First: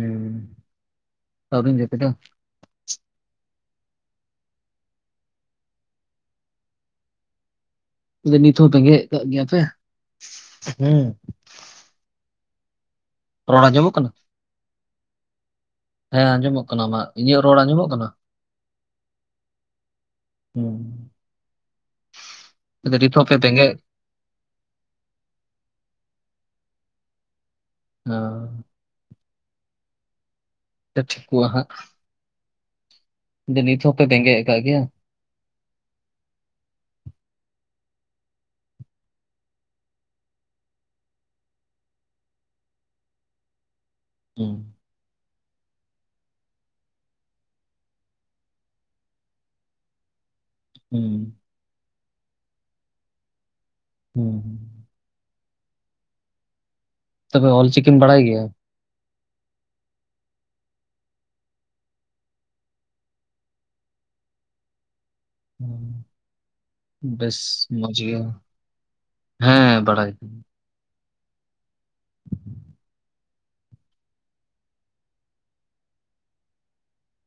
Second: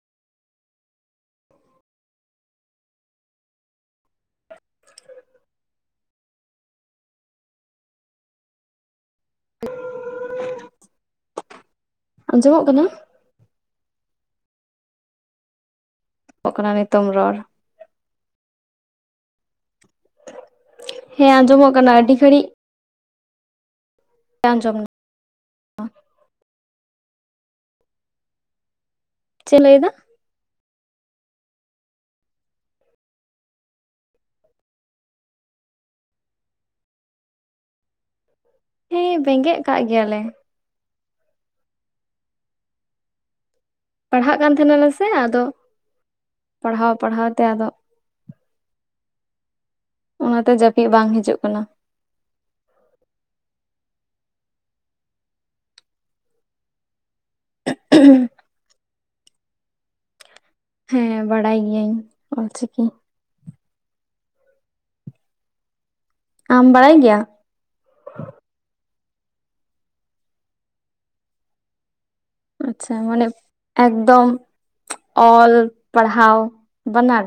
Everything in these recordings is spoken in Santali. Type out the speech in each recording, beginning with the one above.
ᱦᱮᱸ ᱟᱹᱨᱤᱢ ᱡᱟᱯᱤᱫᱟ ᱱᱤᱛ ᱦᱚᱸ ᱵᱮᱜᱮᱫ ᱠᱟᱜ ᱜᱮᱭᱟ ᱯᱮ ᱦᱮᱸ ᱟᱸᱡᱚᱢᱚᱜ ᱠᱟᱱᱟ ᱨᱚᱲ ᱟᱸᱡᱚᱢᱚᱜ ᱠᱟᱱᱟ? ᱦᱮᱸ ᱟᱸᱡᱚᱢᱚᱜ ᱠᱟᱱᱟ ᱢᱟ ᱤᱧᱟᱹᱜ ᱨᱚᱲ ᱟᱸᱡᱚᱢᱚᱜ ᱠᱟᱱᱟ? ᱦᱩᱸ ᱦᱮᱸ ᱟᱸᱡᱚᱢᱚᱜ ᱠᱟᱱᱟ ᱟᱹᱰᱤ ᱜᱷᱟᱹᱲᱤᱡ ᱛᱮ ᱜᱮ ᱟᱡᱚᱢ [inaudible] [unintelligible] ᱪᱮᱫ ᱞᱟᱹᱭᱫᱟ? [unintelligible] ᱴᱷᱤᱠᱚᱜ-ᱟ ᱦᱟᱜ [unintelligible] ᱱᱤᱛ ᱦᱚᱯᱮ ᱵᱮᱠᱮᱫ ᱠᱟᱜ ᱜᱮᱭᱟ? ᱦᱮᱸ ᱵᱮᱸᱜᱮᱫ ᱠᱟᱜ ᱜᱮᱭᱟᱞᱮ ᱯᱟᱲᱦᱟᱜ ᱠᱟᱱ ᱦᱩᱸ ᱛᱟᱦᱮᱱᱟᱞᱮ ᱥᱮ ᱟᱫᱚ ᱯᱟᱲᱦᱟᱣ ᱯᱟᱲᱦᱟᱣ ᱛᱮ ᱟᱫᱚ ᱚᱱᱟᱛᱮ ᱡᱟᱹᱯᱤᱫ ᱵᱟᱝ ᱦᱩᱸ ᱦᱤᱡᱩᱜ ᱠᱟᱱᱟ [unintelligible] ᱛᱚᱵᱮ ᱚᱞ ᱪᱤᱠᱤᱢ ᱵᱟᱲᱟᱭ ᱜᱮᱭᱟ ᱦᱮᱸ ᱵᱟᱲᱟᱭ ᱜᱤᱭᱟᱹᱧ ᱚᱞᱪᱤᱠᱤ ᱟᱢ ᱵᱟᱲᱟᱭ ᱜᱮᱭᱟ? ᱵᱮᱥ ᱢᱚᱡ ᱜᱮᱭᱟ ᱦᱮᱸ ᱵᱟᱲᱟᱭ ᱟᱠᱤᱱ ᱟᱪᱪᱷᱟ ᱢᱟᱱᱮ ᱮᱠᱫᱚᱢ ᱚᱞ ᱯᱟᱲᱦᱟᱣ ᱵᱟᱱᱟᱨ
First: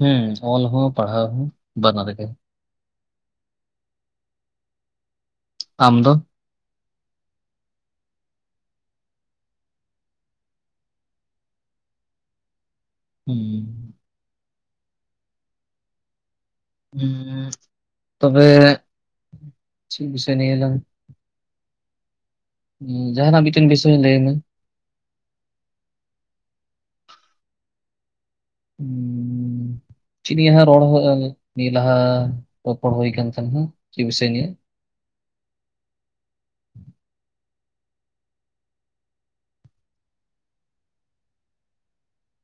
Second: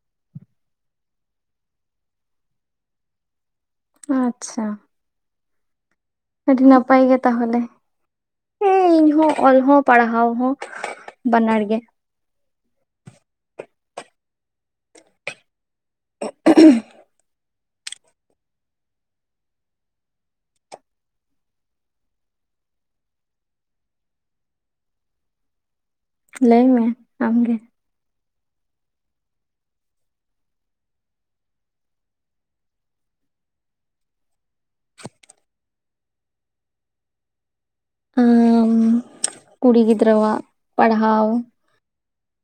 ᱦᱮᱸ ᱚᱞ ᱦᱚᱸ ᱯᱟᱲᱦᱟᱣ ᱦᱚᱸ ᱵᱟᱱᱟᱨ ᱜᱮ ᱟᱪᱪᱷᱟ ᱟᱢ ᱫᱚ ᱟᱹᱰᱤ ᱱᱟᱯᱟᱭ ᱜᱮ ᱛᱟᱦᱚᱞᱮ ᱦᱮᱸ ᱤᱧ ᱦᱚᱸ ᱚᱞ ᱦᱚᱸ ᱯᱟᱲᱦᱟᱣ ᱦᱚᱸ ᱵᱟᱱᱟᱨ ᱜᱮ ᱦᱮᱸ ᱦᱚᱸ ᱛᱚᱵᱮ ᱴᱷᱤᱠ ᱥᱮ [unintelligible] ᱡᱟᱦᱟᱱᱟᱜ ᱢᱤᱫᱴᱮᱱ ᱵᱤᱥᱚᱭ ᱞᱟᱹᱭᱢᱮ ᱞᱟᱹᱭ ᱢᱮ ᱟᱢᱜᱮ ᱦᱩᱸ ᱪᱮᱫ ᱱᱤᱭᱟᱹ ᱨᱚᱲ ᱱᱤᱭᱟᱹ ᱞᱟᱦᱟ ᱨᱚᱯᱚᱲ ᱦᱩᱭ ᱠᱟᱱᱟ ᱛᱟᱢᱟ ᱪᱮᱫ ᱵᱤᱥᱚᱭ ᱱᱤᱭᱟᱹ ᱟᱸ ᱠᱩᱲᱤ ᱜᱤᱫᱽᱨᱟᱹᱣᱟᱜ ᱯᱟᱲᱦᱟᱣ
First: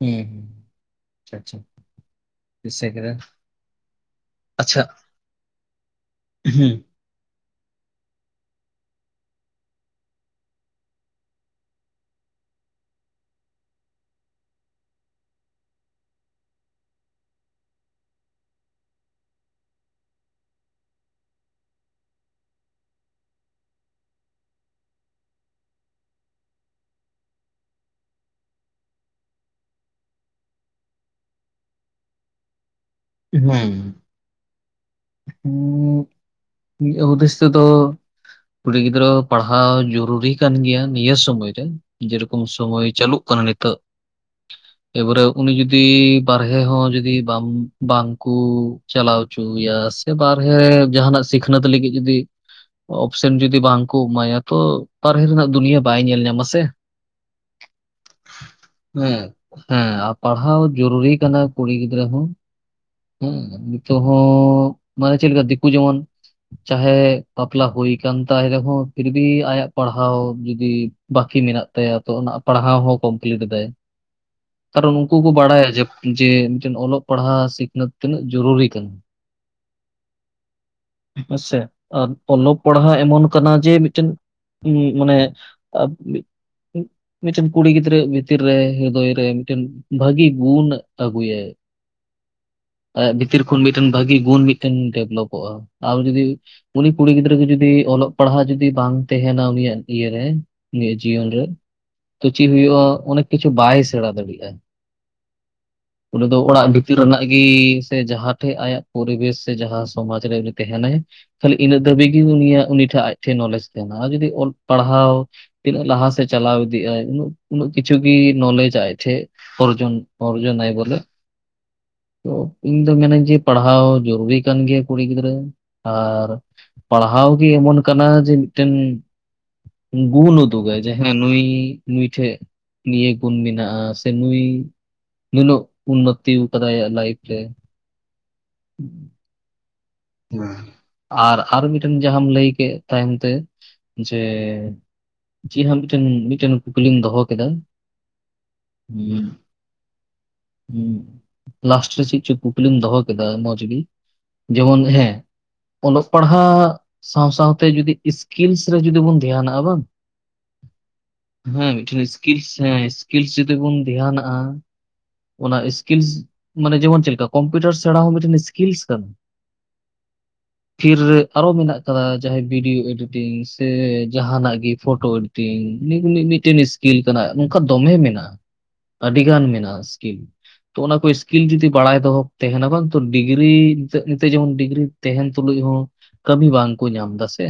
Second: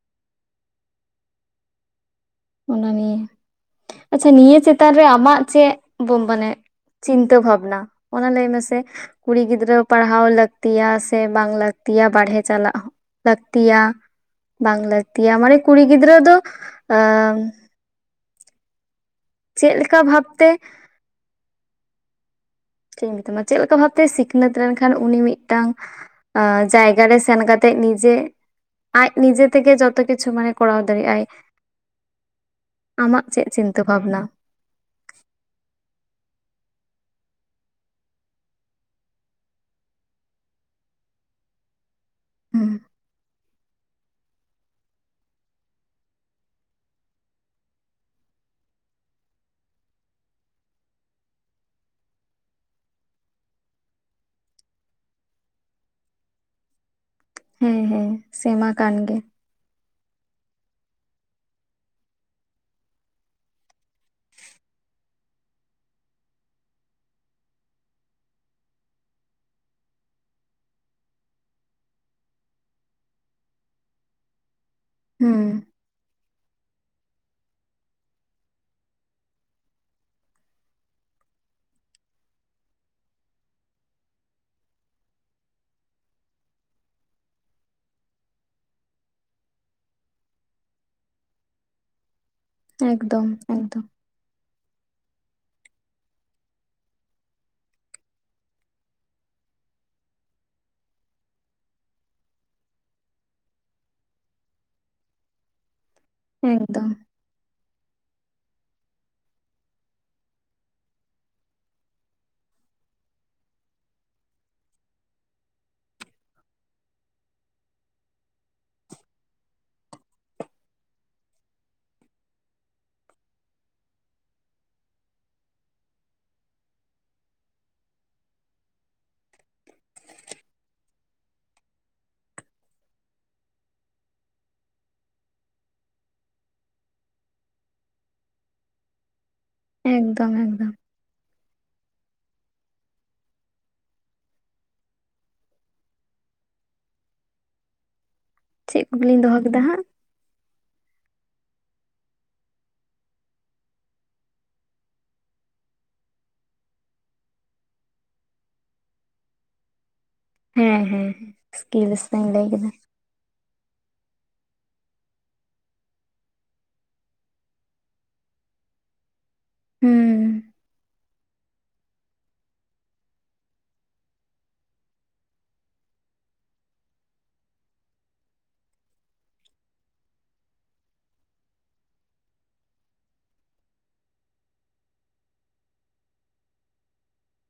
ᱦᱮᱸ ᱦᱮᱸ ᱟᱪᱪᱷᱟ ᱟᱪᱪᱷᱟ ᱫᱤᱥᱟᱹ ᱚᱱᱟ ᱠᱮᱫᱟ ᱱᱤᱭᱮ ᱟᱪᱪᱷᱟ ᱱᱤᱭᱟᱹ ᱟᱪᱪᱷᱟ ᱪᱮᱛᱟᱱ ᱨᱮ ᱟᱢᱟᱜ ᱪᱮᱫ ᱢᱟᱱᱮ ᱦᱩᱸ ᱪᱤᱱᱛᱟᱹ ᱵᱷᱟᱵᱱᱟ ᱚᱱᱟ ᱞᱟᱹᱭ ᱢᱮᱥᱮ ᱠᱩᱲᱤ ᱜᱤᱫᱽᱨᱟᱹ ᱯᱟᱲᱦᱟᱣ ᱞᱟᱹᱠᱛᱤᱭᱟ ᱥᱮ ᱵᱟᱝ ᱞᱟᱹᱠᱛᱤᱭᱟ ᱵᱟᱨᱦᱮ ᱪᱟᱞᱟᱜ ᱪᱟᱞᱟᱜ ᱞᱟᱹᱠᱛᱤᱭᱟ ᱵᱟᱝ ᱞᱟᱹᱠᱛᱤᱭᱟ ᱢᱟᱱᱮ ᱠᱩᱲᱤ ᱜᱤᱫᱽᱨᱟᱹ ᱫᱚ ᱟᱻ [unintelligible] ᱪᱮᱫ ᱞᱮᱠᱟ ᱵᱷᱟᱵᱛᱮ ᱪᱮᱫ ᱤᱧ ᱢᱮᱛᱟᱢᱟ ᱪᱮᱫ ᱞᱮᱠᱟ ᱵᱷᱟᱵᱛᱮ ᱥᱤᱠᱷᱱᱟᱹᱛ ᱞᱮᱱᱠᱷᱟᱱ ᱩᱱᱤ ᱢᱤᱫᱴᱟᱝ ᱡᱟᱭᱜᱟ ᱨᱮ ᱥᱮᱱ ᱠᱟᱛᱮᱜ ᱱᱤᱡᱮ ᱟᱡ ᱱᱤᱡᱮ ᱛᱮᱜᱮ ᱡᱚᱛᱚ ᱠᱤᱪᱷᱩ ᱢᱟᱱᱮ ᱠᱚᱨᱟᱣ ᱫᱟᱲᱮᱭᱟᱜ ᱟᱭ ᱟᱢᱟᱜ ᱪᱮᱫ ᱪᱤᱱᱛᱟᱹ ᱵᱷᱟᱵᱽᱱᱟ ᱦᱩᱸ ᱩᱫᱤᱥ ᱛᱮ ᱛᱚ ᱠᱩᱲᱤ ᱜᱤᱫᱽᱨᱟᱹ ᱯᱟᱲᱦᱟᱣ ᱡᱚᱨᱩᱨᱤ ᱠᱟᱱ ᱜᱮᱭᱟ ᱱᱤᱭᱟᱹ ᱥᱚᱢᱚᱭᱨᱮ ᱡᱮᱨᱚᱠᱚᱢ ᱦᱩᱸ ᱥᱚᱢᱚᱭ ᱪᱟᱹᱞᱩᱜ ᱠᱟᱱᱟ ᱟ ᱱᱤᱛᱚᱜ ᱮᱵᱟᱨᱮ ᱩᱱᱤ ᱡᱩᱫᱤ ᱵᱟᱨᱦᱮ ᱦᱚᱸ ᱡᱩᱫᱤ ᱵᱟᱝ ᱵᱟᱝᱠᱩ ᱪᱟᱞᱟᱣ ᱦᱚᱪᱚᱭᱟ ᱥᱮ ᱵᱟᱦᱨᱮ ᱡᱟᱦᱟᱱᱟᱜ ᱥᱤᱠᱷᱱᱟᱹᱛ ᱞᱟᱹᱜᱤᱫ ᱡᱩᱫᱤ ᱚᱯᱷᱥᱮᱱ ᱡᱩᱫᱤ ᱵᱟᱝᱠᱚ ᱮᱢᱟᱭᱟ ᱛᱚ ᱵᱟᱦᱞᱮ ᱨᱮᱱᱟᱜ ᱫᱩᱱᱤᱭᱟᱹ ᱵᱟᱭ ᱧᱮᱞ ᱧᱟᱢᱟ ᱥᱮ ᱦᱮᱸ ᱦᱮᱸ ᱥᱮᱢᱟ ᱠᱟᱱ ᱜᱮ ᱦᱮᱸ ᱦᱮᱸ ᱟᱨ ᱯᱟᱲᱦᱟᱣ ᱡᱩᱨᱩᱨᱤ ᱠᱟᱱᱟ ᱠᱩᱲᱤ ᱜᱤᱫᱽᱨᱟᱹ ᱦᱚᱸ ᱦᱮᱸ ᱱᱤᱛᱚᱜ ᱦᱚᱸ ᱢᱟᱱᱮ ᱪᱮᱫ ᱞᱮᱠᱟ ᱫᱤᱠᱩ ᱡᱮᱢᱚᱱ ᱪᱟᱦᱮ ᱵᱟᱯᱞᱟ ᱦᱩᱭ ᱟᱠ ᱛᱟᱭ ᱨᱮᱦᱚᱸ ᱯᱷᱤᱨᱵᱤ ᱟᱭᱟᱜ ᱯᱟᱲᱦᱟᱣ ᱡᱩᱚᱫᱤ ᱵᱟᱠᱤ ᱵᱟᱠᱤ ᱢᱮᱱᱟᱜ ᱛᱟᱭᱟ ᱛᱚ ᱚᱱᱟ ᱯᱟᱲᱦᱟᱣ ᱦᱚᱸ ᱠᱚᱢᱯᱞᱤᱴ ᱮᱟᱭ [inaudible] ᱠᱟᱨᱚᱱ ᱩᱱᱠᱩ ᱠᱚ ᱦᱩᱸ ᱵᱟᱲᱟᱭᱟ ᱡᱮᱛ ᱡᱮᱱᱛᱮᱱ ᱚᱞᱚᱜ ᱯᱟᱲᱦᱟᱜ ᱥᱤᱠᱷᱱᱟᱹᱛ ᱛᱤᱱᱟᱹᱜ ᱡᱚᱨᱩᱨᱤ ᱠᱟᱱᱟ [inaudible] ᱦᱮᱸᱥᱮ ᱟᱨ ᱚᱞᱚᱜ ᱯᱟᱲᱦᱟᱜ ᱮᱢᱚᱱ ᱠᱟᱱᱟ ᱡᱮ ᱢᱤᱫᱴᱮᱱ ᱦ ᱢᱟᱱᱮ ᱢᱤᱫᱴᱮᱱ ᱠᱩᱲᱤ ᱜᱤᱫᱽᱨᱟᱹ ᱵᱷᱤᱛᱤᱨ ᱨᱮ ᱦᱨᱫᱚᱭ ᱨᱮ ᱢᱤᱫᱴᱮᱱ ᱵᱷᱟᱹᱜᱤ ᱜᱩᱱ ᱟᱹᱜᱩᱭᱟᱭ [inaudible] ᱮᱠᱫᱚᱢ ᱵᱷᱤᱛᱤᱨ ᱠᱷᱚᱱ ᱮᱠᱫᱚᱢ ᱢᱤᱫᱴᱮᱱ ᱵᱷᱟᱹᱜᱤ ᱢᱤᱫᱴᱮᱱ ᱰᱮᱵᱷᱞᱚᱯᱚᱜᱼᱟ ᱟᱨ ᱡᱩᱫᱤ ᱩᱱᱤ ᱠᱩᱲᱤ ᱜᱤᱫᱽᱨᱟᱹ ᱠᱚ ᱡᱩᱫᱤ ᱚᱞᱚᱜ ᱯᱟᱲᱦᱟᱜ ᱡᱩᱫᱤ ᱵᱟᱝ ᱛᱟᱦᱮᱸᱱᱟ ᱩᱱᱤᱭᱟᱜ ᱤᱭᱟᱨᱮ ᱩᱱᱤᱭᱟᱜ ᱡᱤᱩᱟᱜ ᱨᱮ ᱛᱚ ᱪᱮᱫ ᱦᱩᱭᱩᱜᱼᱟ ᱚᱱᱮᱠ ᱠᱤᱪᱷᱩ ᱵᱟᱭ ᱥᱮᱬᱟ ᱫᱟᱲᱮᱭᱟᱜᱼᱟ [inaudible] ᱩᱱᱤ ᱫᱚ ᱚᱲᱟᱜ ᱮᱠᱫᱚᱢ ᱵᱷᱤᱛᱤᱨ ᱨᱮᱱᱟᱜ ᱜᱮᱤ ᱥᱮ ᱡᱟᱦᱟᱸ ᱴᱷᱮᱡ ᱟᱭᱟᱜ ᱯᱚᱨᱤᱵᱮᱥ ᱥᱮ ᱡᱟᱦᱟᱸ ᱥᱚᱢᱟᱡᱽ ᱨᱮ ᱩᱱᱤ ᱯᱚᱨᱤᱵᱣᱥ ᱥᱮ ᱢᱟᱦᱟᱸ ᱥᱚᱢᱟᱡ ᱨᱮ ᱩᱱᱤ ᱛᱟᱦᱮᱸᱱᱟᱭ ᱠᱷᱟᱞᱤ ᱤᱱᱟ ᱫᱷᱟᱹᱵᱤᱡ ᱜᱮ ᱩᱱᱤᱭᱟᱜ ᱩᱱᱤ ᱴᱷᱮᱱ ᱟᱡ ᱴᱷᱮᱱ ᱱᱚᱞᱮᱡᱽ ᱛᱟᱦᱮᱱᱟ ᱛᱟᱦᱮᱸᱱᱟ ᱡᱩᱫᱤ ᱚᱞ ᱯᱟᱲᱦᱟᱣ ᱛᱤᱱᱟᱹᱜ ᱞᱟᱦᱟ ᱥᱮᱫ ᱪᱟᱞᱟᱣ ᱤᱫᱤᱜᱟᱭ ᱩᱱᱟᱹᱜ ᱩᱱᱟᱹᱜ ᱠᱤᱪᱷᱩ ᱜᱮ ᱱᱚᱞᱮᱡᱟᱭ ᱴᱮ ᱚᱨᱡᱚᱱ ᱚᱨᱡ ᱱᱟᱟᱭ ᱵᱚᱞᱮ [inaudible] ᱛᱚ ᱤᱧ ᱫᱚ ᱢᱮᱱᱟᱮ ᱡᱮ ᱯᱟᱲᱦᱟᱜ ᱯᱟᱲᱦᱟᱣ ᱡᱚᱨᱩᱨᱤ ᱠᱟᱱ ᱜᱮᱭᱟ ᱠᱩᱲᱤ ᱜᱤᱫᱽᱨᱟᱹ ᱟᱨ ᱯᱟᱲᱦᱟᱣ ᱜᱮ ᱮᱢᱚᱱ ᱠᱟᱱᱟ ᱡᱮ ᱢᱤᱫᱴᱮᱱ ᱜᱩᱱ ᱩᱫᱩᱜᱟᱭ ᱡᱟᱦᱟ ᱱᱩᱭ ᱱᱭᱴᱩᱭ ᱢᱴᱷᱮ ᱱᱤᱭᱟᱹᱟᱹᱜᱩᱱ ᱢᱮᱱᱟᱜᱼᱟ ᱥᱮ ᱱᱩᱭ ᱱᱩᱱᱟᱹᱜ ᱩᱱᱱᱚᱛᱤ ᱟᱠᱟᱫᱟᱭ ᱟᱭᱟᱜ ᱞᱟᱭᱤᱯᱷ ᱨᱮ [inaudible] ᱮᱠᱫᱚᱢ ᱮᱠᱫᱚᱢ [unintelligible] ᱟᱨ ᱟᱨ ᱢᱤᱫ ᱡᱟᱦᱟᱸᱢ ᱞᱟᱹᱭ ᱠᱮᱫ ᱛᱟᱭᱚᱢ ᱛᱮ ᱡᱮ ᱪᱮᱫ ᱦᱚᱸ ᱢᱤᱫᱴᱮᱱ ᱢᱤᱫᱴᱮᱱ ᱠᱩᱠᱞᱤᱧ ᱫᱚᱦᱚ ᱠᱮᱫᱟ ᱪᱮᱫ ᱠᱩᱠᱞᱤᱧᱢ ᱫᱚᱦᱚ ᱠᱮᱫᱟ ᱦᱟᱸᱜ ᱦᱮᱸ ᱞᱟᱥᱴ ᱨᱮ ᱪᱮᱫ ᱪᱚ ᱠᱩᱠᱞᱤᱢ ᱫᱚᱦᱚ ᱠᱮᱫᱟ ᱢᱚᱸᱡᱽ ᱜᱮ ᱡᱮᱢᱚᱱ ᱦᱮᱸ ᱚᱞᱚᱜ ᱯᱟᱲᱦᱟᱜ ᱥᱟᱶ ᱥᱟᱶᱛᱮ ᱡᱚᱫᱤ ᱥᱠᱤᱞᱥ ᱨᱮ ᱡᱩᱫᱤ ᱵᱚᱱ ᱫᱷᱮᱱᱟᱜᱼᱟ ᱵᱟᱝ ᱦᱮᱸ ᱦᱮᱸ ᱦᱮᱸ ᱢᱤᱫᱴᱮᱱ ᱞᱤᱧ ᱞᱟᱹᱭ ᱥᱠᱤᱞᱥ ᱠᱮᱫᱟ ᱦᱮᱸ ᱥᱠᱤᱞᱥ ᱡᱩᱫᱤ ᱵᱚᱱ ᱫᱷᱮᱭᱱᱟᱜᱼᱟ ᱚᱱᱟ ᱥᱠᱤᱞᱥ ᱢᱟᱱᱮ ᱡᱮᱢᱚᱱ ᱪᱮᱫᱮᱠᱟ ᱠᱚᱢᱯᱤᱭᱩᱴᱟᱨ ᱥᱮᱬ ᱦᱚᱸ ᱢᱤᱫᱴᱮᱱ ᱥᱠᱤᱞᱥ ᱠᱟᱱᱟ ᱦᱩᱸ ᱛᱤᱨ ᱨᱮ ᱟᱨᱚ ᱢᱮᱱᱟᱜ ᱟᱠᱟᱫᱟ ᱡᱟᱦᱟᱸᱭ ᱵᱷᱤᱰᱭᱳ ᱮᱰᱤᱴᱤᱝ ᱥᱮ ᱡᱟᱦᱟᱱᱟᱜ ᱜᱮ ᱯᱷᱳᱚᱴᱳ ᱮᱰᱤᱴᱤᱝ ᱢᱤᱫᱴᱮᱱ ᱥᱠᱤᱞ ᱠᱟᱱᱟ ᱱᱚᱝᱠᱟ ᱫᱚᱢᱮ ᱢᱮᱱᱟᱜᱼᱟ ᱟᱹᱰᱤᱜᱟᱱ ᱢᱮᱱᱟᱜᱼᱟ ᱥᱠᱤᱤᱞ ᱛᱚ ᱚᱱᱟ ᱠᱚ ᱥᱠᱤᱞ ᱡᱩᱚᱫᱤ ᱵᱟᱲᱟᱭ ᱫᱚᱦᱚ ᱛᱟᱦᱮᱸᱱᱟ ᱵᱟᱝ ᱛᱚ ᱰᱤᱜᱽᱨᱤ ᱛᱮ ᱡᱮᱢᱚᱱ ᱰᱤᱜᱽᱨᱤ ᱛᱟᱦᱮᱱ ᱛᱩᱞᱩᱡ ᱦᱚᱸ ᱠᱟᱹᱢᱤ ᱵᱟᱝ ᱠᱚ ᱧᱟᱢ ᱫᱟᱥᱮ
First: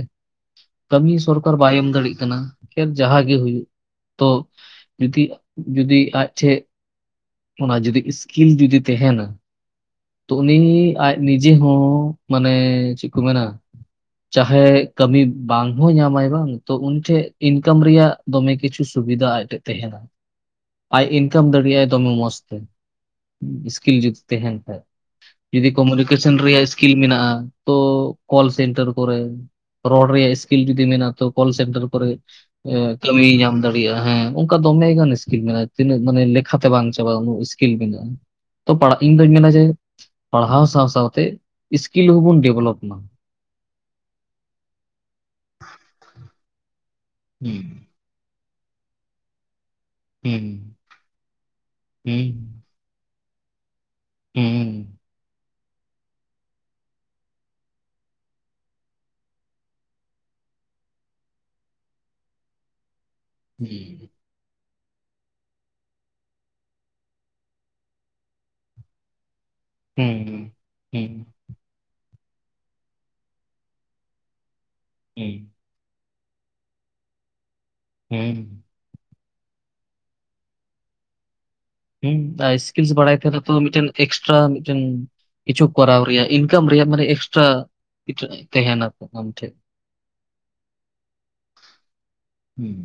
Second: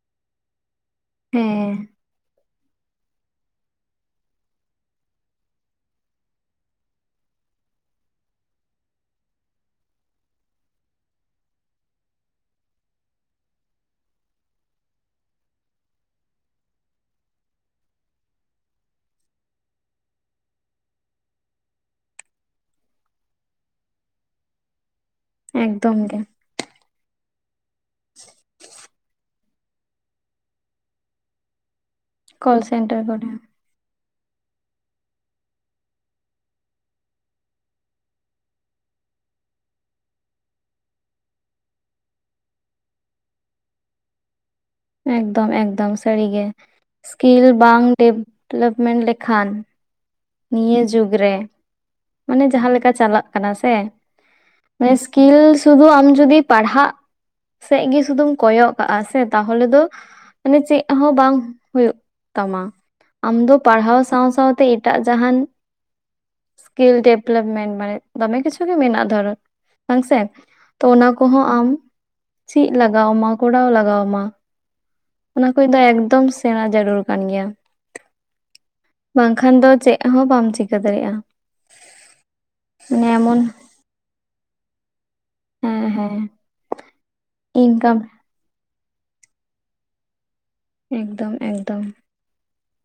ᱠᱟᱹᱢᱤ ᱥᱚᱨᱠᱟᱨ ᱵᱟᱭ ᱦᱮᱸ ᱮᱢ ᱫᱟᱲᱤᱮᱜ ᱠᱟᱱᱟ ᱡᱟᱦᱟᱸᱜ ᱜᱮ ᱦᱩᱭᱩᱜ ᱛᱚ ᱡᱩᱫᱤ ᱡᱩᱫᱤ ᱟᱡᱪᱷᱮ ᱚᱱᱟ ᱡᱩᱫᱤ ᱥᱠᱤᱞ ᱡᱩᱫᱤ ᱛᱟᱦᱮᱱᱟ ᱛᱚ ᱩᱱᱤ ᱟᱡ ᱱᱤᱡᱮ ᱦᱚᱸ ᱢᱟᱱᱮ ᱪᱮᱫ ᱠᱚ ᱢᱮᱱᱟ ᱪᱟᱦᱮ ᱠᱟᱹᱢᱤ ᱵᱟᱝ ᱦᱚᱸ ᱧᱟᱢᱟᱭ ᱵᱟᱝ ᱛᱚ ᱩᱱ ᱴᱷᱮᱡ ᱤᱱᱠᱟᱢ ᱨᱮᱭᱟᱜ ᱫᱚᱢᱮ ᱠᱤᱪᱷᱩᱩ ᱥᱩᱵᱤᱫᱷᱟ ᱟᱡᱴᱮᱱ ᱛᱟᱦᱮᱱᱟ ᱟᱡ ᱤᱱᱠᱟᱢ ᱫᱟᱲᱮᱭᱟᱜ ᱟᱭ ᱫᱚᱢᱮ ᱢᱚᱡ ᱢᱚᱡᱽ ᱛᱮ ᱥᱠᱤᱞ ᱡᱩᱫᱤ ᱛᱟᱦᱮᱱ ᱠᱷᱟᱡ ᱡᱩᱫᱤ ᱮᱠᱫᱚᱢ ᱜᱮ ᱠᱚᱢᱩᱱᱤᱠᱮᱥᱚᱱ ᱨᱮᱭᱟᱜ ᱥᱠᱤᱞ ᱢᱮᱱᱟᱜᱼᱟ ᱛᱚ ᱠᱚᱞ ᱥᱮᱱᱴᱟᱨ ᱨᱚᱲ ᱨᱮᱭᱟᱜ ᱥᱠᱤᱞ ᱡᱩᱫᱤ ᱢᱮᱱᱟᱜ ᱛᱚ ᱠᱚᱞ ᱥᱮᱱᱴᱟᱨ ᱠᱚᱞ ᱥᱮᱱᱴᱟᱨ ᱠᱟᱹᱢᱤ ᱠᱚᱨᱮ ᱧᱟᱢ ᱫᱟᱲᱮᱭᱟᱜᱼᱟ ᱦᱮᱸ ᱚᱱᱠᱟ ᱫᱚᱢᱮ ᱜᱟᱱ ᱤᱥᱠᱤᱞ ᱢᱮᱱᱟᱜᱼᱟ ᱛᱤᱱᱟᱹᱜ ᱢᱟᱱᱮᱼᱼ [unintelligible] ᱵᱟᱝ ᱪᱟᱵᱟᱜ ᱩᱱᱟᱹᱜ ᱤᱥᱠᱤᱞ ᱢᱮᱱᱟᱜᱼᱟ᱾ [unintelligible] ᱤᱧ ᱫᱩᱧ ᱢᱮᱱᱟ ᱡᱮ ᱯᱟᱲᱦᱟᱣ ᱥᱟᱶ ᱥᱟᱶᱛᱮ ᱤᱥᱠᱤᱞ ᱦᱚᱵᱚᱱ ᱰᱮᱵᱷᱞᱚᱯ ᱢᱟ᱾ [inaudible] ᱮᱠᱫᱚᱢ ᱮᱠᱫᱚᱢ ᱥᱟᱹᱨᱤᱜᱮ ᱥᱠᱤᱞ ᱦᱩᱸ ᱵᱟᱝᱼᱼ ᱰᱮᱞᱚᱯᱢᱮᱱᱴ ᱞᱮᱠᱷᱟᱱ ᱦᱩᱸ ᱱᱤᱭᱟᱹ ᱡᱩᱜᱽ ᱨᱮ ᱦᱩᱸ ᱢᱟᱱᱮ ᱡᱟᱦᱟᱸ ᱞᱮᱠᱟ ᱪᱟᱞᱟᱜ ᱠᱟᱱᱟ ᱥᱮ ᱦᱩᱸ ᱢᱟᱱᱮ ᱥᱠᱤᱞ ᱥᱩᱫᱷᱩ ᱟᱢ ᱡᱩᱫᱤ ᱯᱟᱲᱦᱟᱜ ᱥᱮᱫ ᱜᱮ ᱥᱩᱫᱷᱩᱢ ᱠᱚᱭᱚᱜ ᱠᱟᱜᱼᱟ ᱥᱮ ᱛᱟᱦᱚᱞᱮ ᱫᱚ, ᱢᱟᱱᱮ ᱪᱮᱫ ᱦᱚᱸ ᱵᱟᱝ ᱦᱩᱭᱩᱜ ᱛᱟᱢᱟ᱾ ᱟᱢ ᱫᱚ ᱯᱟᱲᱦᱟᱣ ᱥᱟᱶ ᱥᱟᱶ ᱥᱟᱶᱛᱮ ᱮᱴᱟᱜ ᱡᱟᱦᱟᱱ, ᱥᱠᱤᱞ ᱰᱮᱵᱷᱞᱚᱯᱢᱮᱱᱴ ᱢᱟᱱᱮ ᱫᱚᱢᱮ ᱠᱤᱪᱷᱩ ᱜᱮ ᱢᱮᱱᱟᱜᱼᱟ ᱫᱷᱚᱨᱚ ᱵᱟᱝᱥᱮ ᱦᱩᱸ ᱛᱚ ᱦᱩᱸ ᱚᱱᱟ ᱦᱩᱸ ᱠᱚᱦᱚᱸ ᱟᱢ ᱪᱮᱫ ᱞᱟᱜᱟᱣ ᱟᱢᱟ ᱠᱚᱨᱟᱣ ᱞᱟᱜᱟᱣ ᱟᱢᱟ᱾ ᱦᱩᱸ ᱚᱱᱟ ᱠᱚᱫᱚ ᱮᱠᱫᱚᱢ ᱥᱮᱬᱟ ᱡᱟᱹᱨᱩᱲ ᱠᱟᱱ ᱜᱮᱭᱟ᱾ ᱦᱮ ᱵᱟᱝᱠᱷᱟᱱ ᱫᱚ ᱪᱮᱫ ᱦᱚᱸ ᱵᱟᱢ ᱪᱤᱠᱟᱹ ᱫᱟᱲᱮᱭᱟᱜᱼᱟ᱾ ᱦᱩᱸ ᱟᱨ ᱥᱠᱤᱞᱥ ᱢᱟᱱᱮ ᱵᱟᱲᱟᱭ ᱠᱷᱟᱱ ᱮᱢᱚᱱ ᱛᱚ ᱢᱤᱫᱴᱮᱱ ᱮᱠᱥᱴᱨᱟ ᱢᱤᱫᱴᱮᱱ᱾ ᱠᱤᱪᱷᱩ ᱦᱮᱸ ᱠᱚᱨᱟᱣ ᱦᱮᱸ ᱨᱮᱭᱟᱜ ᱤᱱᱠᱟᱢ ᱨᱮᱭᱟᱜ ᱢᱟᱱᱮ ᱮᱠᱥᱴᱨᱟ ᱤᱱᱠᱟᱢ ᱠᱤᱪᱷᱩ ᱛᱟᱦᱮᱱᱟ᱾ ᱟᱢ ᱴᱷᱮᱡ ᱮᱠᱫᱚᱢ ᱮᱠᱫᱚᱢ᱾ ᱦᱮᱸ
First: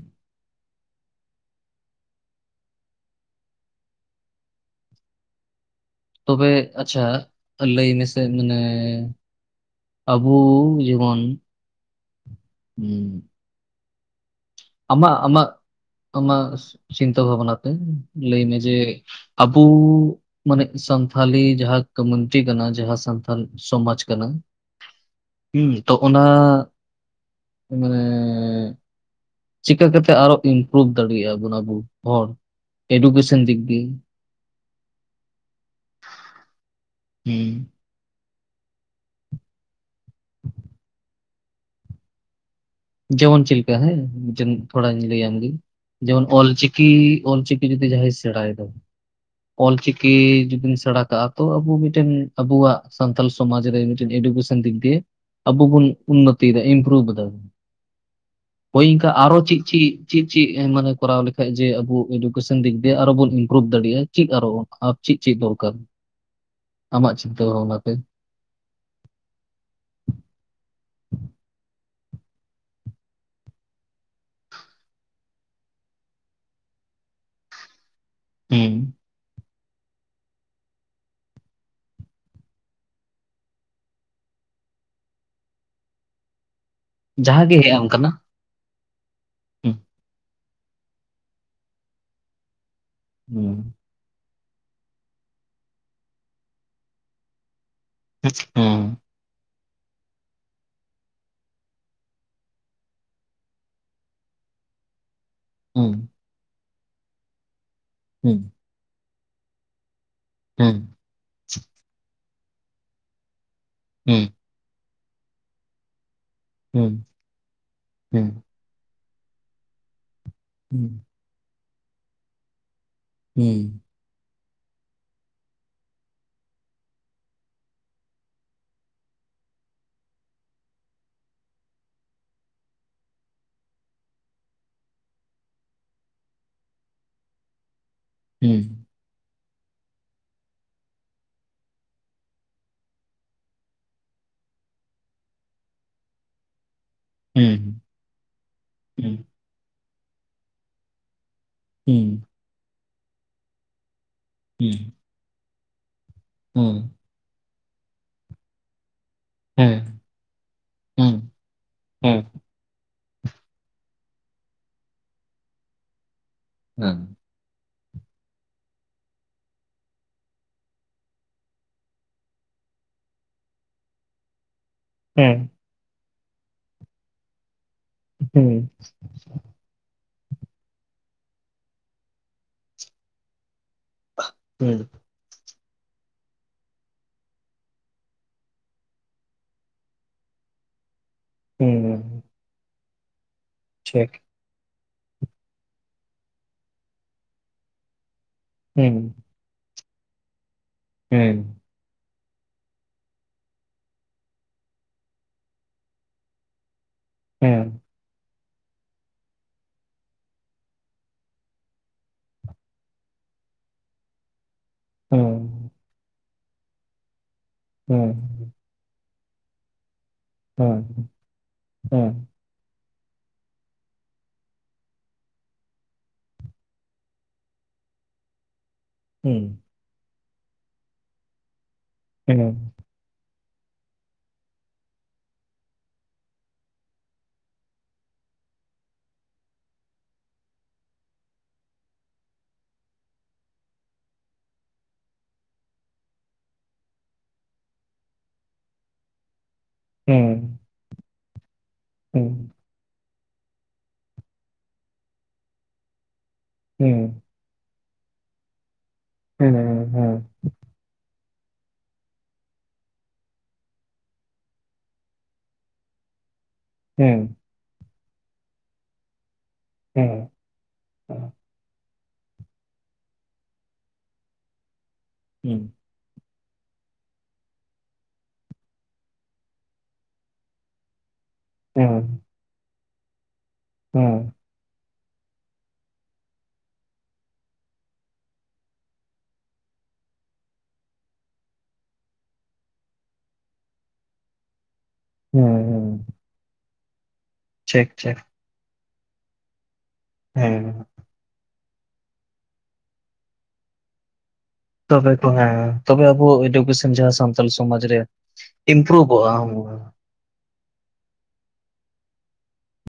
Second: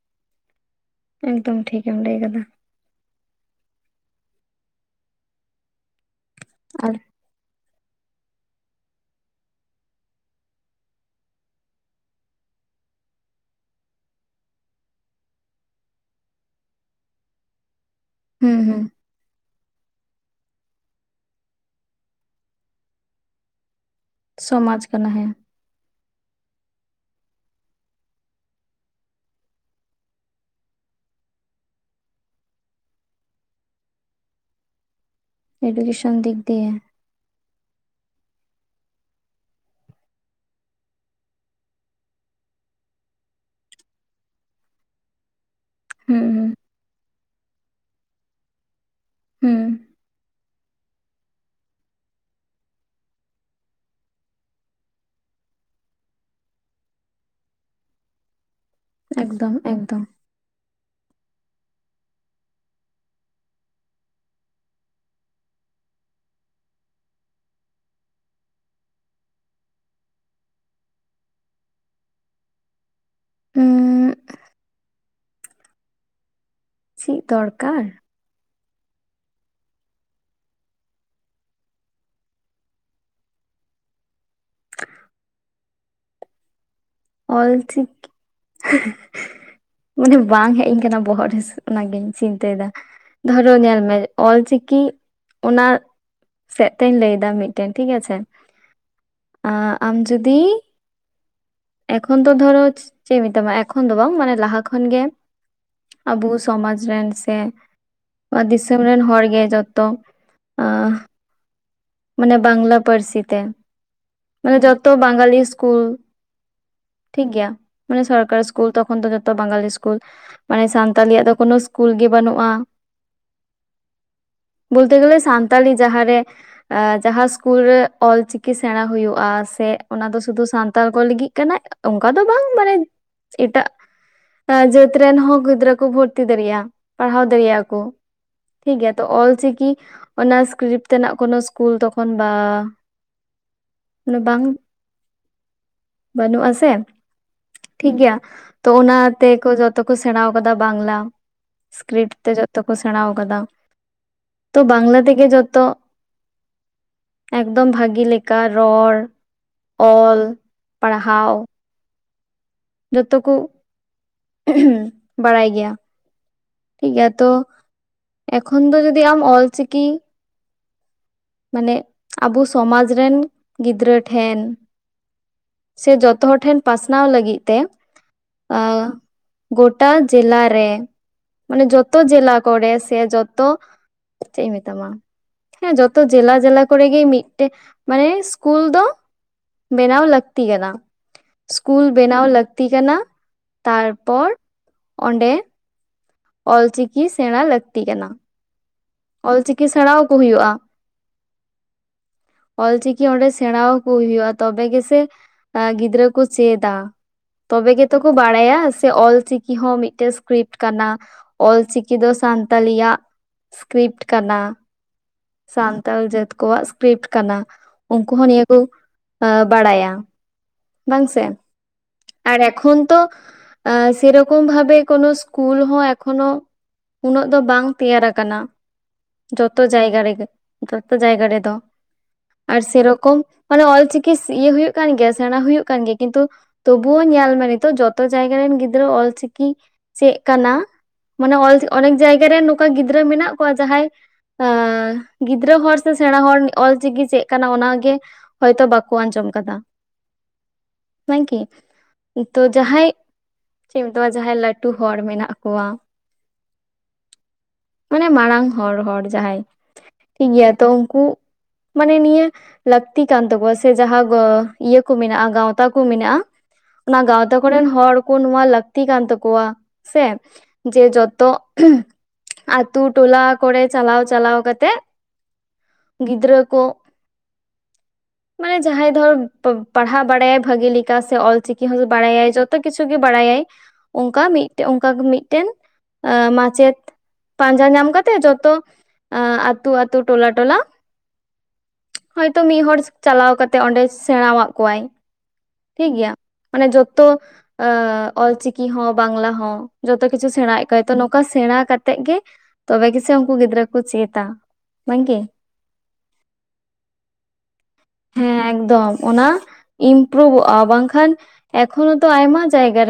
ᱮᱠᱫᱚᱢ ᱴᱷᱤᱠᱮᱢ ᱞᱟᱹᱭ ᱠᱟᱫᱟ᱾ ᱛᱚᱵᱮ ᱟᱨ ᱟᱪᱪᱷᱟ? ᱞᱟᱹᱭ ᱢᱮᱥᱮ ᱢᱟᱱᱮ ᱟᱵᱚ ᱡᱮᱢᱚᱱ ᱦᱮᱸ ᱟᱢᱟ ᱟᱢᱟᱜ ᱟᱢᱟᱜ ᱪᱤᱱᱛᱟᱹ ᱵᱷᱟᱵᱱᱟ ᱛᱮ ᱞᱟᱹᱭ ᱢᱮ ᱦᱩᱸ ᱡᱮ ᱦᱩᱸ ᱟᱵᱚ ᱢᱟᱱᱮ ᱥᱟᱱᱛᱷᱟᱞᱤ ᱡᱟᱦᱟᱸ ᱠᱚᱢᱩᱱᱤᱴᱤ ᱠᱟᱱᱟ ᱡᱟᱦᱟᱸ ᱥᱟᱱᱛᱟᱞ ᱥᱚᱢᱟᱡᱽ ᱠᱟᱱᱟ ᱥᱚᱢᱟᱡᱽ ᱠᱟᱱᱟ ᱦᱮ᱾ ᱦᱩᱸ ᱛᱚ ᱚᱱᱟ ᱢᱟᱱᱮ ᱪᱤᱠᱟᱹ ᱠᱟᱛᱮᱫ ᱟᱨᱚ ᱤᱢᱯᱨᱩᱵᱷ ᱫᱟᱲᱮᱭᱟᱜᱼᱟ ᱵᱚᱱ ᱟᱵᱚ ᱦᱚᱲ? ᱮᱰᱩᱠᱮᱥᱚᱱ ᱫᱮᱠ ᱫᱤᱭᱟᱹ ᱮᱰᱩᱠᱮᱥᱚᱱ ᱫᱤᱠ ᱫᱤᱭᱮ ᱦᱮᱸ [inaudible] ᱡᱮᱢᱚᱱ ᱪᱮᱫ ᱞᱮᱠᱟ ᱦᱮᱸ ᱦᱩᱸ [unintelligible] ᱦᱩᱸ ᱚᱞᱪᱤᱠᱤ ᱡᱩᱫᱤ ᱡᱟᱦᱟᱸᱭ ᱥᱮᱬᱟᱭᱮᱫᱟ ᱦᱩᱸ ᱚᱞᱪᱤᱠᱤ ᱡᱩᱫᱤᱢ ᱥᱮᱬᱟ ᱠᱟᱜᱼᱟ ᱛᱚ ᱟᱵᱚ ᱢᱤᱫᱴᱮᱱ ᱟᱵᱚᱣᱟᱜ ᱥᱟᱱᱛᱟᱞ ᱥᱚᱢᱟᱡᱽ ᱨᱮ ᱢᱤᱫᱴᱮᱱ [unintelligible] ᱫᱤᱠ ᱫᱤᱭᱮ ᱟᱵᱚ ᱵᱚᱱ ᱩᱱᱱᱚᱛᱤᱭᱮᱫᱟ ᱤᱯᱨᱩᱵᱷ ᱮᱫᱟ᱾ ᱦᱳᱭ ᱤᱱᱠᱟ ᱟᱨᱚ ᱮᱠᱫᱚᱢ ᱪᱮᱫ ᱪᱮᱫ ᱮᱠᱫᱚᱢ ᱪᱮᱫ ᱪᱮᱫ ᱢᱟᱱᱮᱼᱼ ᱠᱚᱨᱟᱣ ᱞᱮᱠᱷᱟᱡ ᱡᱮ ᱟᱵᱚ ᱮᱰᱩᱠᱮᱥᱚᱱ ᱫᱤᱠ ᱫᱤᱭᱮ ᱟᱨᱚ ᱵᱚᱱ ᱤᱢᱯᱨᱩᱵᱷ ᱫᱟᱲᱮᱭᱟᱜᱼᱟ ᱪᱮᱫ ᱟᱨᱚ ᱪᱮᱫ ᱪᱮᱫ ᱫᱚᱨᱠᱟᱨ ᱟᱢᱟᱜ ᱪᱤᱱᱛᱟᱹ ᱵᱷᱟᱵᱽᱱᱟᱛᱮ᱾ [inaudible] ᱦᱮᱸ ᱪᱮᱫ ᱫᱚᱨᱠᱟᱨ? ᱦᱮᱸ ᱡᱟᱦᱟᱸᱜᱮ ᱚᱞᱪᱤᱠᱤ [unintelligible] ᱢᱟᱱᱮ ᱵᱟᱝ ᱦᱮᱡᱤᱧ ᱠᱟᱱᱟ ᱵᱚᱦᱚᱜ ᱨᱮ ᱚᱱᱟᱜᱤᱧ ᱪᱤᱱᱛᱟᱹᱭᱮᱫᱟ᱾ ᱫᱷᱚᱨᱚ ᱦᱩᱸ ᱧᱮᱞ ᱢᱮ ᱚᱞᱪᱤᱠᱤ ᱚᱱᱟ ᱥᱮᱫ ᱛᱮᱧ ᱞᱟᱹᱭ ᱮᱫᱟ ᱢᱤᱫᱼᱼ ᱴᱷᱤᱠ ᱜᱟᱪᱷᱮ ᱦᱩᱸ ᱟᱢ ᱡᱩᱫᱤ ᱮᱠᱷᱚᱱ ᱛᱚ ᱫᱷᱚᱨᱚ ᱪᱮᱫ ᱢᱮᱛᱟᱢᱟ ᱮᱠᱷᱚᱱ ᱫᱚ ᱵᱟᱝ ᱢᱟᱱᱮ ᱞᱟᱦᱟ ᱠᱷᱚᱱᱜᱮ ᱦᱩᱸ ᱟᱵᱚ ᱥᱚᱢᱟᱡ ᱨᱮᱱ ᱥᱮ ᱱᱚᱣᱟ ᱫᱤᱥᱚᱢ ᱨᱮᱱ ᱦᱚᱲ ᱜᱮ ᱡᱚᱛᱚ ᱦᱮᱸ ᱟᱸ ᱢᱟᱱᱮ ᱵᱟᱝᱞᱟ ᱯᱟᱹᱨᱥᱤ ᱛᱮ ᱢᱟᱱᱮ ᱡᱚᱛᱚ ᱵᱟᱝᱜᱟᱞᱤ ᱥᱠᱩᱞ ᱴᱷᱤᱠ ᱜᱮᱭᱟ ᱢᱟᱱᱮ ᱥᱚᱨᱠᱟᱨᱤ ᱥᱠᱩᱞ ᱛᱚᱠᱷᱚᱱ ᱫᱚ ᱡᱚᱛᱚ ᱵᱟᱝᱜᱟᱞᱤ ᱥᱠᱩᱞ ᱢᱟᱱᱮ ᱥᱟᱱᱛᱟᱞᱤᱭᱟᱜ ᱫᱚ ᱠᱳᱱᱳ ᱥᱠᱩᱞ ᱜᱮ ᱵᱟᱹᱱᱩᱜᱼᱟ ᱦᱩᱸ ᱵᱚᱞᱛᱮ ᱜᱮᱞᱮ ᱥᱟᱱᱛᱟᱞᱤ ᱡᱟᱦᱟᱸ ᱨᱮ ᱡᱟᱦᱟᱸ ᱥᱠᱩᱞ ᱨᱮ ᱚᱞᱪᱤᱠᱤ ᱥᱮᱲᱟ ᱦᱳᱭᱳᱜᱼᱟ ᱥᱮ ᱚᱱᱟ ᱫᱚ ᱥᱩᱫᱷᱩ ᱥᱟᱱᱛᱟᱲ ᱠᱚ ᱞᱟᱹᱜᱤᱫ ᱠᱟᱱᱟ ᱚᱱᱠᱟ ᱫᱚ ᱵᱟᱝ ᱢᱟᱱᱮ ᱮᱴᱟᱜ ᱡᱟᱹᱛ ᱨᱮᱱ ᱦᱚᱸ ᱜᱤᱫᱽᱨᱟᱹ ᱠᱚ ᱵᱷᱚᱨᱛᱤ ᱫᱟᱲᱮᱭᱟᱜᱼᱟ ᱯᱟᱲᱦᱟᱣ ᱫᱟᱲᱮᱭᱟᱜᱼᱟ ᱠᱚ ᱴᱷᱤᱠ ᱜᱮᱭᱟ ᱛᱚ ᱚᱞᱪᱤᱠᱤ ᱚᱱᱟ ᱥᱠᱨᱤᱯᱴ ᱨᱮᱱᱟᱜ ᱠᱳᱱᱳ ᱠᱩᱞ ᱛᱚᱠᱷᱚᱱ ᱵᱟ ᱢᱮ ᱵᱟᱳ [unintelligible] ᱵᱟᱹᱱᱩᱜᱼ ᱟ ᱥᱮ ᱴᱷᱤᱠ ᱜᱮᱭᱟ ᱛᱚ ᱚᱱᱟ ᱛᱮᱠᱚ ᱡᱚᱛᱚ ᱠᱚ ᱥᱮᱲᱟᱣ ᱟᱠᱟᱫᱟ ᱵᱟᱝᱞᱟ ᱥᱠᱨᱤᱯᱴ ᱛᱮ ᱡᱚᱛᱚ ᱠᱚ ᱥᱮᱲᱟ ᱠᱟᱫᱟ ᱛᱚ ᱵᱟᱝᱞᱟ ᱛᱮᱜᱮ ᱡᱚᱛᱚ ᱦᱳᱭ ᱮᱠᱫᱚᱢ ᱵᱷᱟᱜᱤ ᱞᱮᱠᱟ ᱨᱚᱲ ᱚᱞ ᱯᱟᱲᱦᱟᱣ ᱦᱮᱸ ᱡᱚᱛᱚ ᱠᱩ ᱵᱟᱲᱟᱭ ᱜᱮᱭᱟ ᱴᱷᱤᱠ ᱜᱮᱭᱟ ᱛᱚ ᱮᱠᱷᱚᱱ ᱫᱚ ᱡᱩᱫᱤ ᱟᱢ ᱚᱞᱪᱤᱠᱤ ᱢᱟᱱᱮ ᱟᱵᱩ ᱥᱚᱢᱟᱡᱽ ᱨᱮᱱ ᱜᱤᱫᱽᱨᱟᱹ ᱴᱷᱮᱱ ᱦᱮᱸ ᱥᱮ ᱡᱚᱛᱚ ᱦᱚᱲ ᱴᱷᱮᱱ ᱯᱟᱥᱱᱟᱣ ᱞᱟᱹᱜᱤᱫ ᱛᱮ ᱟ ᱜᱚᱴᱟ ᱡᱞᱟ ᱨᱮ ᱢᱟᱱᱮ ᱡᱚᱛᱚ ᱡᱮᱞᱟ ᱠᱚᱨᱮ ᱥᱮ ᱡᱚᱛᱚ ᱪᱮᱫ ᱤᱧ ᱢᱮᱛᱟᱢᱟ ᱦᱮᱸ ᱡᱚᱛᱚ ᱛᱚ ᱡᱮᱞᱟ ᱡᱮᱞᱟ ᱠᱚᱨᱮᱜᱮ ᱢᱤᱫᱴᱮᱱ ᱢᱟᱱᱮ ᱥᱠᱩᱞ ᱫᱚ ᱵᱮᱱᱟᱣ ᱞᱟᱹᱠᱛᱤ ᱠᱟᱱᱟ ᱥᱠᱩᱞ ᱵᱮᱱᱟᱣ ᱞᱟᱹᱠᱛᱤ ᱠᱟᱱᱟ ᱛᱟᱨᱯᱚᱨ ᱚᱸᱰᱮ ᱚᱞᱪᱤᱠᱤ ᱥᱮᱲᱟ ᱞᱟᱹᱠᱛᱤ ᱠᱟᱱᱟ ᱦᱮᱸ ᱥᱮᱲᱟᱣ ᱠᱩ ᱦᱩᱭᱩᱜᱼᱟ ᱦᱮᱸ [unintelligible] ᱚᱞᱪᱤᱠᱤ ᱚᱸᱰᱮ ᱥᱮᱲᱟᱣ ᱠᱩ ᱦᱩᱭᱩᱜᱼᱟ ᱛᱚᱵᱮ ᱜᱮᱥᱮ ᱜᱤᱫᱽᱨᱟᱹ ᱠᱚ ᱪᱮᱫᱟ ᱛᱚᱵᱮ ᱜᱮᱛᱚ ᱠᱚ ᱵᱟᱲᱟᱭᱟ ᱪᱮᱫᱟᱜ [inaudible] ᱥᱮ ᱚᱞᱪᱤᱠᱤ ᱦᱚᱸ ᱢᱤᱫᱴᱮ ᱥᱠᱨᱤᱯᱴ ᱠᱟᱱᱟ ᱚᱞᱪᱤᱠᱤ ᱫᱚ ᱥᱟᱱᱛᱟᱞᱤᱭᱟᱜ ᱥᱠᱨᱤᱯᱴ ᱠᱟᱱᱟ ᱥᱟᱱᱛᱟᱞ ᱡᱟᱹᱛ ᱠᱚᱣᱟᱜ ᱥᱠᱨᱤᱯᱴ ᱠᱟᱱᱟ ᱩᱱᱠᱩ ᱦᱚᱸ ᱱᱤᱭᱟᱹ ᱠᱚ ᱟ ᱵᱟᱲᱟᱭᱟ ᱵᱟᱝᱥ ᱟᱨ ᱮᱠᱷᱚᱱ ᱛᱚ ᱟ ᱥᱮᱨᱚᱠᱚᱢ ᱵᱷᱟᱵᱮ ᱠᱚᱱᱳ ᱥᱠᱩᱞ ᱦᱚᱸ ᱮᱠᱷᱚᱱᱳ ᱩᱱᱟᱹᱜ ᱫᱚ ᱵᱟᱝ ᱛᱮᱭᱟᱨᱟ ᱟᱠᱟᱱᱟ ᱡᱚᱛᱚ ᱡᱟᱭᱜᱟ ᱨᱮᱜᱮ ᱡᱚᱛᱚ ᱡᱟᱭᱜᱟ ᱨᱮᱫᱚ ᱟᱨ ᱥᱮᱨᱚᱠᱚᱢ ᱢᱟᱱᱮ ᱚᱞᱪᱤᱠᱤ ᱤᱭᱟᱹ ᱦᱩᱭᱩᱜ ᱠᱟᱱ ᱜᱮᱭᱟ ᱥᱮᱲᱟ ᱦᱩᱭᱩᱜ ᱠᱟᱱ ᱜᱮᱭᱟ ᱠᱤᱱᱛᱩ ᱛᱚᱵᱩ ᱧᱮᱞ ᱢᱮ ᱱᱤᱛᱚᱜ ᱡᱚᱛᱚ ᱡᱟᱭᱜᱟ ᱨᱮᱱ ᱜᱤᱫᱽᱨᱟᱹ ᱚᱞ ᱪᱤᱠᱤ ᱪᱮ ᱠᱟᱱᱟ ᱢᱟᱱᱮ ᱚᱞ ᱚᱱᱮᱠ ᱡᱟᱭᱜᱟᱮ ᱨᱮ ᱱᱚᱝᱠᱟ ᱜᱤᱫᱽᱨᱟᱹ ᱢᱮᱱᱟᱜ ᱠᱚᱣᱟ ᱡᱟᱦᱟᱸᱟᱭ ᱟ ᱜᱤᱫᱽᱨᱟᱹ ᱦᱚᱲ ᱥᱮ ᱥᱮᱰᱟ ᱦᱚᱲ ᱚᱞᱪᱤᱠᱤ ᱪᱮᱫ ᱠᱟᱱᱟ ᱚᱱᱟᱜᱮ ᱦᱚᱭᱛᱚ ᱵᱟᱠᱚ ᱟᱸᱡᱚᱢ ᱮᱢ ᱟᱠᱟᱫᱟ [unintelligible] ᱦᱮᱸ [unintelligible] [unintelligible] ᱱᱤ ᱛᱚ ᱡᱟᱦᱟᱸᱭ ᱪᱮᱫ ᱢᱮᱛᱟᱢᱟ [unintelligible] ᱡᱟᱦᱟᱸᱟᱭ ᱞᱟᱹᱴᱩ ᱦᱚᱲ ᱢᱮᱱᱟᱜ ᱠᱚᱣᱟ ᱦᱮᱸ ᱢᱟᱱᱮ ᱢᱟᱨᱟᱝ ᱦᱚᱲ ᱦᱚᱲ ᱡᱟᱦᱟᱸᱭ ᱴᱷᱤᱠᱜᱮᱭᱟ ᱛᱚ ᱩᱱᱠᱩ ᱢᱟᱱᱮ ᱱᱤᱭᱟᱹ ᱞᱟᱹᱠᱛᱤ ᱠᱟᱱ ᱛᱟᱠᱚᱣᱟ ᱥᱮ ᱡᱟᱦᱟᱸ [unintelligible] ᱤᱭᱟᱹ ᱠᱚ ᱢᱮᱱᱟᱜᱼᱟ ᱜᱟᱶᱛᱟ ᱠᱩ ᱢᱮᱱᱟᱜᱼᱟ ᱚᱱᱟ ᱜᱟᱶᱛᱟ ᱠᱚᱨᱮᱱ ᱦᱚᱲ ᱚ ᱱᱚᱶᱟ ᱞᱟᱹᱠᱛᱤ ᱠᱟᱱ ᱛᱟᱠᱚᱣᱟ ᱥᱮ ᱡᱮ ᱡᱚᱛᱚ ᱟᱛᱳ ᱴᱚᱞᱟ ᱠᱚᱨᱮ ᱪᱟᱞᱟᱣ ᱪᱟᱞᱟᱣ ᱠᱟᱛᱮᱜ ᱜᱤᱫᱽᱨᱟᱹ ᱢᱟᱱᱮ ᱡᱟᱦᱟᱸᱭ ᱫᱷᱚᱨ ᱯᱟᱲᱦᱟᱣ ᱵᱟᱲᱟᱭᱟᱭ ᱵᱷᱟᱜᱤ ᱞᱮᱠᱟ ᱥᱮ ᱚᱞ ᱪᱤᱠᱤ ᱦᱚᱸ ᱵᱟᱲᱟᱭᱟᱭ ᱡᱚᱛᱚ ᱠᱤᱪᱷᱩ ᱜᱮ ᱵᱟᱲᱟᱭᱟᱭ ᱚᱱᱠᱟ ᱢᱤᱫᱴᱮᱱ ᱚᱱᱠᱟ ᱜᱮ ᱢᱤᱫᱴᱮᱱ ᱢᱟᱪᱮᱫ ᱯᱟᱸᱡᱟ ᱧᱟᱢ ᱠᱟᱛᱮᱜ ᱡᱚᱛᱚ ᱟᱹᱛᱩ ᱟᱹᱛᱩ ᱴᱚᱞᱟ ᱴᱚᱞᱟ ᱦᱳᱭᱛᱳ ᱢᱤᱫ ᱦᱚᱲ ᱪᱟᱞᱟᱣ ᱠᱟᱛᱮ ᱚᱸᱰᱮ ᱥᱮᱬᱟ ᱟᱜ ᱠᱚᱣᱟᱭ ᱴᱷᱤᱠ ᱜᱮᱭᱟ ᱢᱟᱱᱮ ᱡᱚᱛᱚ ᱚᱞ ᱪᱤᱠᱤ ᱦᱚᱸ ᱵᱟᱝᱞᱟ ᱦᱚᱸ ᱡᱚᱛᱚ ᱠᱤᱪᱷᱩ ᱥᱮᱬᱟᱭᱮᱫ ᱠᱚᱣᱟ ᱛᱚ ᱱᱚᱝᱠᱟ ᱥᱮᱬᱟ ᱠᱟᱛᱮ [unintelligible] ᱜᱮ ᱛᱚᱵᱮ ᱜᱮᱥᱮ ᱩᱱᱠᱩ ᱜᱤᱫᱽᱨᱟᱹ ᱠᱚ ᱪᱮᱫᱟ ᱛᱚᱵᱮ ᱵᱟᱝᱜᱮ ᱠᱚ ᱦᱮᱸ ᱛᱚᱵᱮ ᱟᱵᱚ ᱮᱰᱩᱠᱮᱥᱚᱱ ᱡᱟᱦᱟᱸ ᱥᱟᱱᱛᱟᱞ ᱥᱚᱢᱟᱡ ᱨᱮ ᱦᱮᱸ ᱮᱠᱫᱚᱢ ᱤᱢᱯᱨᱩᱵᱷ ᱚᱱᱟ ᱤᱱᱯᱨᱩᱵᱷᱚᱜᱼᱟ ᱵᱟᱝᱠᱷᱟᱱ ᱮᱠᱷᱚᱱᱚ ᱟᱭᱢᱟ ᱡᱟᱭᱜᱟ ᱨᱮ